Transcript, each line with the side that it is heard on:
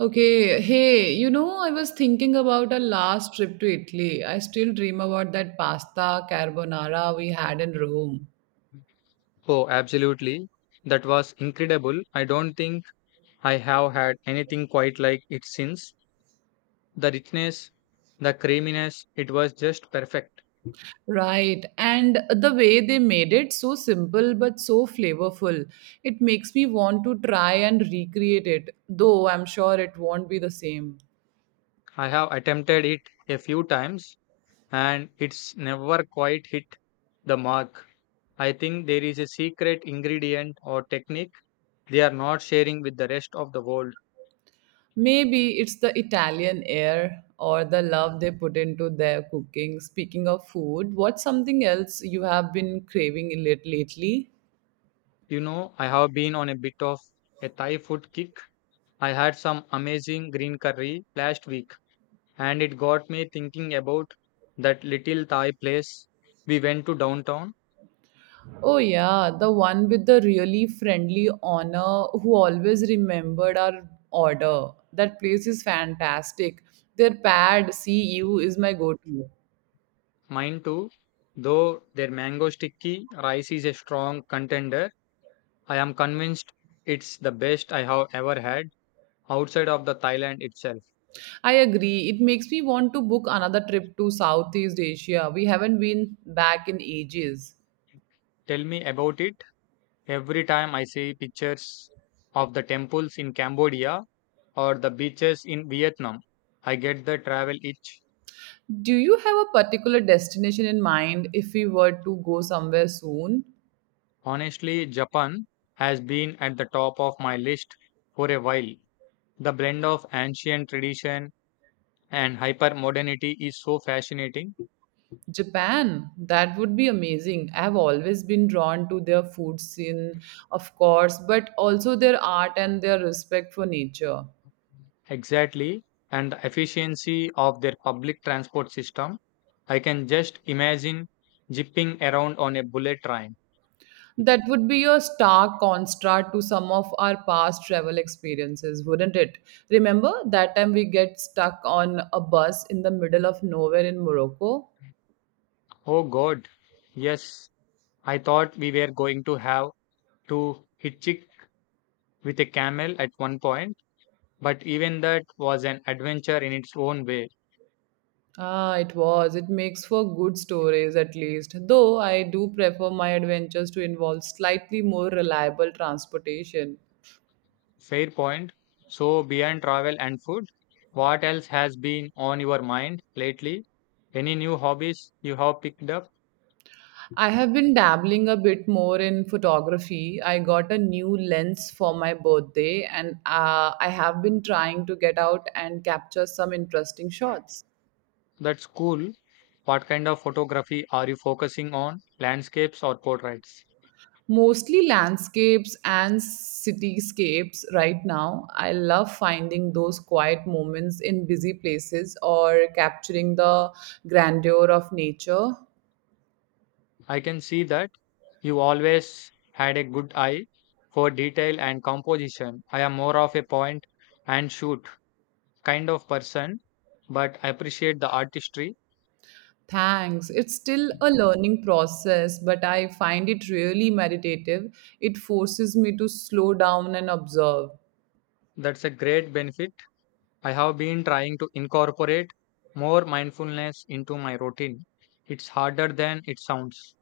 right: Okay, hey, you know, I was thinking about our last trip to Italy. I still dream about that pasta carbonara we had in Rome.
left: Oh, absolutely. That was incredible. I don't think I have had anything quite like it since. The richness, the creaminess, it was just perfect.
right: Right, and the way they made it so simple but so flavorful. It makes me want to try and recreate it, though I'm sure it won't be the same.
left: I have attempted it a few times and it's never quite hit the mark. I think there is a secret ingredient or technique they are not sharing with the rest of the world.
right: Maybe it's the Italian air or the love they put into their cooking. Speaking of food, what's something else you have been craving lately?
left: I have been on a bit of a Thai food kick. I had some amazing green curry last week and it got me thinking about that little Thai place we went to downtown.
right: Oh, yeah, the one with the really friendly honor who always remembered our order. That place is fantastic. Their pad see you is my go to.
left: Mine too, though their mango sticky rice is a strong contender. I am convinced it's the best I have ever had outside of the Thailand itself.
right: I agree. It makes me want to book another trip to Southeast Asia. We haven't been back in ages.
left: Tell me about it. Every time I see pictures of the temples in Cambodia or the beaches in Vietnam, I get the travel itch.
right: Do you have a particular destination in mind if we were to go somewhere soon?
left: Honestly, Japan has been at the top of my list for a while. The blend of ancient tradition and hyper modernity is so fascinating.
right: Japan, that would be amazing. I've always been drawn to their food scene, of course, but also their art and their respect for nature.
left: Exactly. And the efficiency of their public transport system. I can just imagine zipping around on a bullet train.
right: That would be a stark contrast to some of our past travel experiences, wouldn't it? Remember that time we get stuck on a bus in the middle of nowhere in Morocco?
left: Oh God. Yes. I thought we were going to have to hitchhike with a camel at one point, but even that was an adventure in its own way.
right: Ah, it was. It makes for good stories at least. Though I do prefer my adventures to involve slightly more reliable transportation.
left: Fair point. So, beyond travel and food, what else has been on your mind lately? Any new hobbies you have picked up?
right: I have been dabbling a bit more in photography. I got a new lens for my birthday and I have been trying to get out and capture some interesting shots.
left: That's cool. What kind of photography are you focusing on? Landscapes or portraits?
right: Mostly landscapes and cityscapes right now. I love finding those quiet moments in busy places or capturing the grandeur of nature.
left: I can see that you always had a good eye for detail and composition. I am more of a point and shoot kind of person, but I appreciate the artistry.
right: Thanks. It's still a learning process, but I find it really meditative. It forces me to slow down and observe.
left: That's a great benefit. I have been trying to incorporate more mindfulness into my routine. It's harder than it sounds.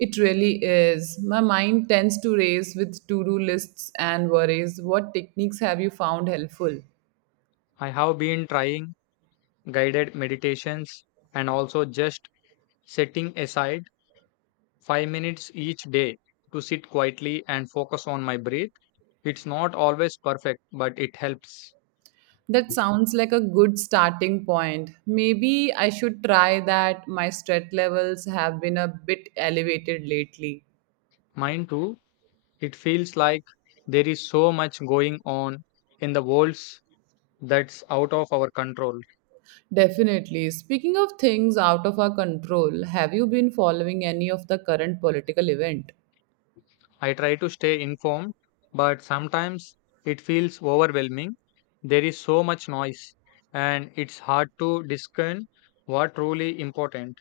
right: It really is. My mind tends to race with to do lists and worries. What techniques have you found helpful?
left: I have been trying guided meditations and also just setting aside 5 minutes each day to sit quietly and focus on my breath. It's not always perfect, but it helps.
right: That sounds like a good starting point. Maybe I should try that. My stress levels have been a bit elevated lately.
left: Mine too, it feels like there is so much going on in the world that's out of our control.
right: Definitely. Speaking of things out of our control, have you been following any of the current political event?
left: I try to stay informed, but sometimes it feels overwhelming. There is so much noise, and it's hard to discern what truly important.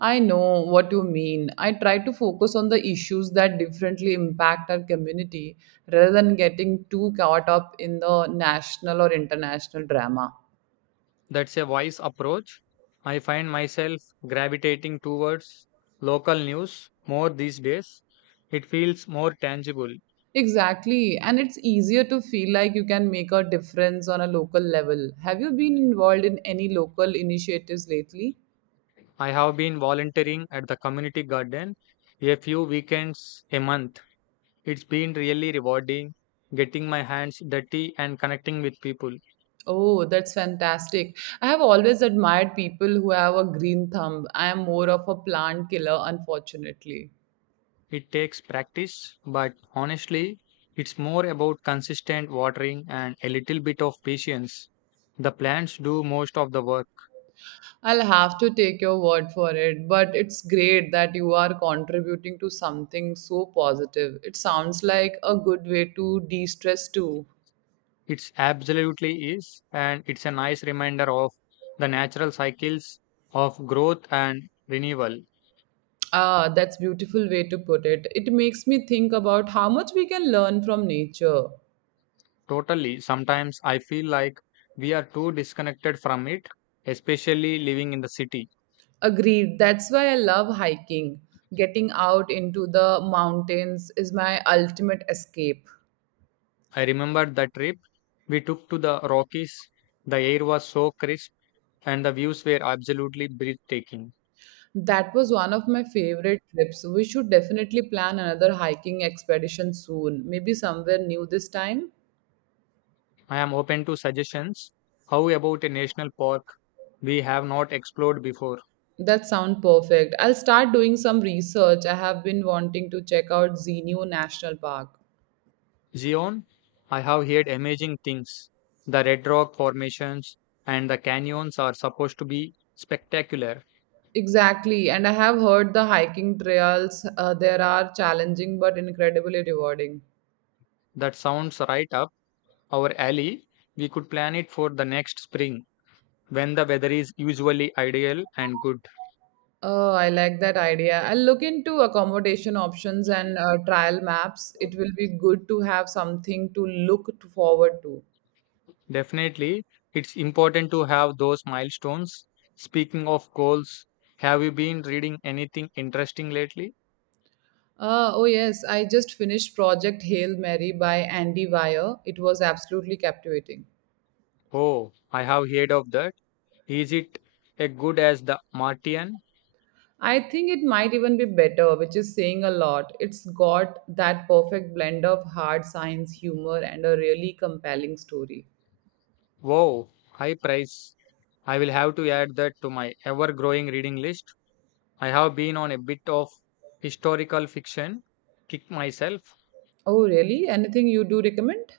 right: I know what you mean. I try to focus on the issues that differently impact our community rather than getting too caught up in the national or international drama.
left: That's a wise approach. I find myself gravitating towards local news more these days. It feels more tangible.
right: Exactly. And it's easier to feel like you can make a difference on a local level. Have you been involved in any local initiatives lately?
left: I have been volunteering at the community garden a few weekends a month. It's been really rewarding getting my hands dirty and connecting with people.
right: Oh, that's fantastic. I have always admired people who have a green thumb. I am more of a plant killer, unfortunately.
left: It takes practice, but honestly, it's more about consistent watering and a little bit of patience. The plants do most of the work.
right: I'll have to take your word for it, but it's great that you are contributing to something so positive. It sounds like a good way to de stress too.
left: It absolutely is, and it's a nice reminder of the natural cycles of growth and renewal.
right: Ah, that's beautiful way to put it. It makes me think about how much we can learn from nature.
left: Totally, sometimes I feel like we are too disconnected from it, especially living in the city.
right: Agreed. That's why I love hiking. Getting out into the mountains is my ultimate escape.
left: I remember the trip we took to the Rockies. The air was so crisp and the views were absolutely breathtaking.
right: That was one of my favorite trips. We should definitely plan another hiking expedition soon, maybe somewhere new this time.
left: I am open to suggestions. How about a national park we have not explored before?
right: That sounds perfect. I'll start doing some research. I have been wanting to check out Xeniu National Park.
left: Zion, I have heard amazing things. The red rock formations and the canyons are supposed to be spectacular.
right: Exactly, and I have heard the hiking trails there are challenging but incredibly rewarding.
left: That sounds right up our alley. We could plan it for the next spring when the weather is usually ideal and good.
right: Oh, I like that idea. I'll look into accommodation options and trial maps. It will be good to have something to look to forward to.
left: Definitely, it's important to have those milestones. Speaking of goals, have you been reading anything interesting lately?
right: Oh, yes, I just finished Project Hail Mary by Andy Weir. It was absolutely captivating.
left: Oh, I have heard of that. Is it as good as The Martian?
right: I think it might even be better, which is saying a lot. It's got that perfect blend of hard science, humor, and a really compelling story.
left: Wow, high price. I will have to add that to my ever-growing reading list. I have been on a bit of historical fiction kick myself.
right: Oh, really? Anything you do recommend?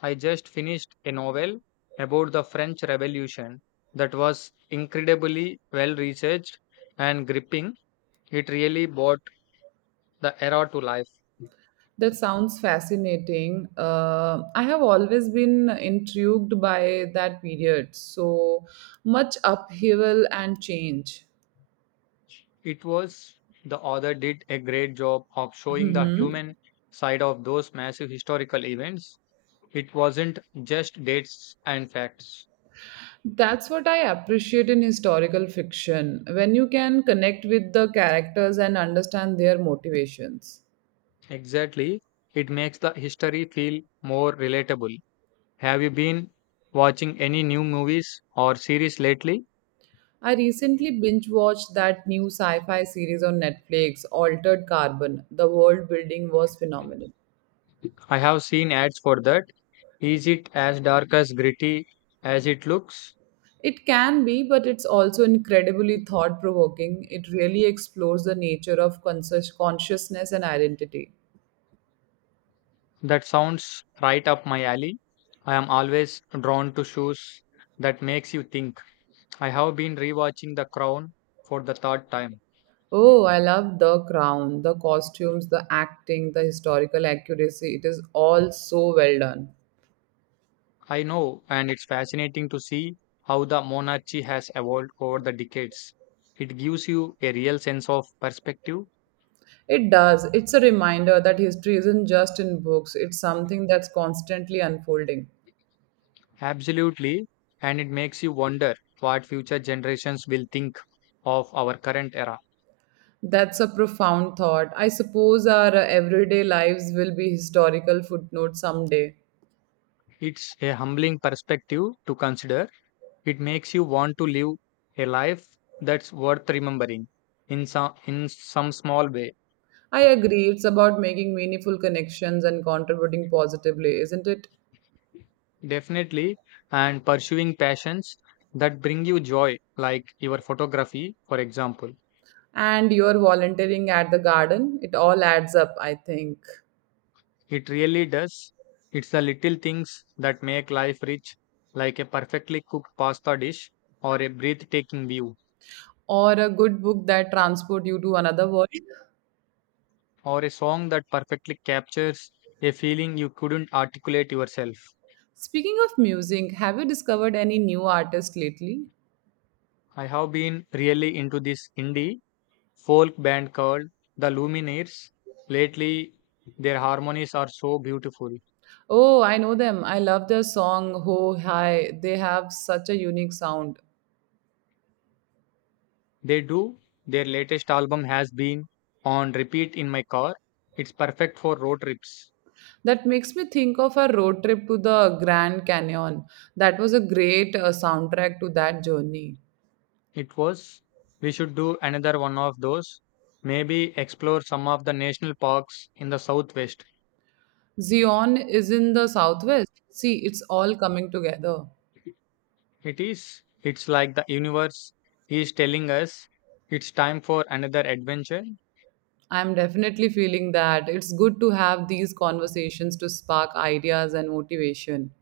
left: I just finished a novel about the French Revolution that was incredibly well researched and gripping. It really brought the era to life.
right: That sounds fascinating. I have always been intrigued by that period. So much upheaval and change.
left: It was the author did a great job of showing the
right: Mhm.
left: human side of those massive historical events. It wasn't just dates and facts.
right: That's what I appreciate in historical fiction when you can connect with the characters and understand their motivations.
left: Exactly. It makes the history feel more relatable. Have you been watching any new movies or series lately?
right: I recently binge watched that new sci fi series on Netflix, Altered Carbon. The world building was phenomenal.
left: I have seen ads for that. Is it as dark as gritty as it looks?
right: It can be, but it's also incredibly thought provoking. It really explores the nature of conscious consciousness and identity.
left: That sounds right up my alley. I am always drawn to shows that makes you think. I have been rewatching The Crown for the third time.
right: Oh, I love the crown, the costumes, the acting, the historical accuracy. It is all so well done.
left: I know, and it's fascinating to see how the monarchy has evolved over the decades. It gives you a real sense of perspective,
right: It does. It's a reminder that history isn't just in books, it's something that's constantly unfolding.
left: absolutely, and it makes you wonder what future generations will think of our current era.
right: That's a profound thought. I suppose our everyday lives will be historical footnotes someday.
left: It's a humbling perspective to consider. It makes you want to live a life that's worth remembering in some small way.
right: I agree. It's about making meaningful connections and contributing positively, isn't it?
left: Definitely, and pursuing passions that bring you joy, like your photography, for example.
right: And you're volunteering at the garden. It all adds up, I think.
left: It really does. It's the little things that make life rich, like a perfectly cooked pasta dish or a breathtaking view
right: Or a good book that transport you to another world.
left: or a song that perfectly captures a feeling you couldn't articulate yourself.
right: Speaking of music, have you discovered any new artists lately?
left: I have been really into this indie folk band called the Lumineers. Lately, their harmonies are so beautiful.
right: Oh, I know them. I love their song Ho Hi. They have such a unique sound.
left: They do. Their latest album has been on repeat in my car. It's perfect for road trips.
right: That makes me think of a road trip to the Grand Canyon. That was a great soundtrack to that journey.
left: It was. We should do another one of those. Maybe explore some of the national parks in the southwest.
right: Zion is in the southwest. See, it's all coming together.
left: It is. It's like the universe is telling us it's time for another adventure.
right: I'm definitely feeling that. It's good to have these conversations to spark ideas and motivation,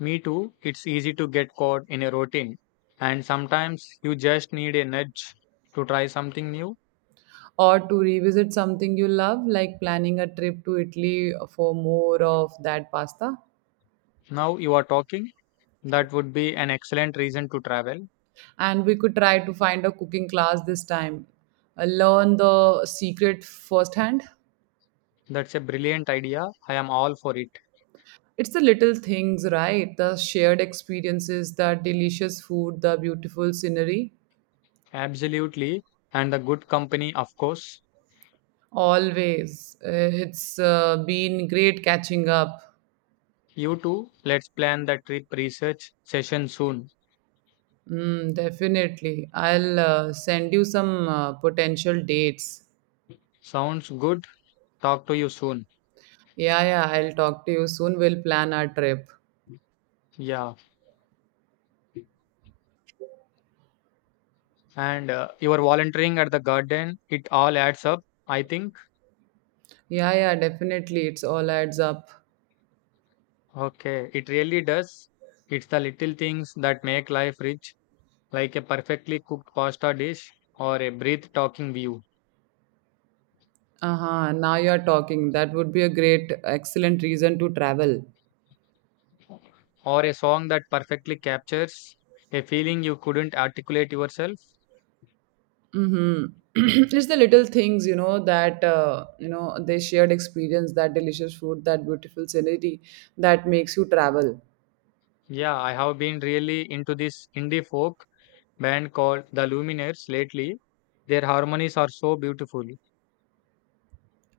left: Me too, it's easy to get caught in a routine, and sometimes you just need a nudge to try something new.
right: or to revisit something you love, like planning a trip to Italy for more of that pasta.
left: Now you are talking, that would be an excellent reason to travel.
right: And we could try to find a cooking class this time, learn the secret firsthand.
left: That's a brilliant idea. I am all for it.
right: It's the little things, right? The shared experiences, the delicious food, the beautiful scenery.
left: Absolutely, and the good company, of course.
right: Always. It's been great catching up.
left: You too, let's plan the trip research session soon.
right: Mm, definitely. I'll send you some potential dates.
left: Sounds good. Talk to you soon.
right: Yeah, yeah, I'll talk to you soon. We'll plan our trip.
left: Yeah, and you are volunteering at the garden, it all adds up, I think.
right: Yeah, yeah, definitely. It's all adds up.
left: Okay, it really does. It's the little things that make life rich, like a perfectly cooked pasta dish, or a breathtaking view,
right: Uh-huh. Now you're talking. That would be a great, excellent reason to travel.
left: or a song that perfectly captures a feeling you couldn't articulate yourself.
right: Mm-hmm. it's the little things, you know, that, you know, they shared experience, that delicious food, that beautiful scenery that makes you travel.
left: Yeah, I have been really into this indie folk band called The Lumineers lately. Their harmonies are so beautiful.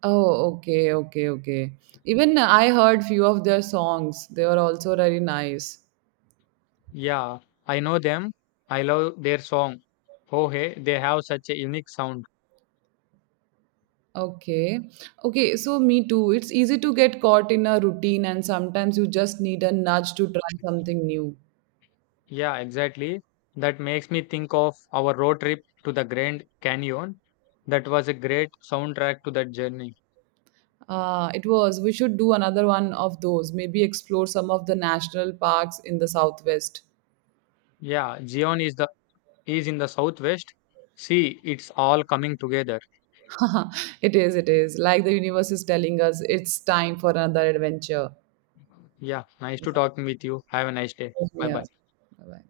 right: Oh, okay, okay, okay. Even I heard few of their songs. They were also very nice.
left: Yeah, I know them. I love their song. Oh, hey, they have such a unique sound.
right: Okay. Okay, so me too. It's easy to get caught in a routine and sometimes you just need a nudge to try something new.
left: Yeah, exactly. That makes me think of our road trip to the Grand Canyon. That was a great soundtrack to that journey.
right: It was. We should do another one of those. Maybe explore some of the national parks in the southwest.
left: Yeah, Zion is the is in the southwest. See, it's all coming together.
right: It is, it is. Like the universe is telling us, it's time for another adventure.
left: Yeah, nice to talking with you. Have a nice day. Bye
right: Yeah.
left: bye.
right: Bye-bye.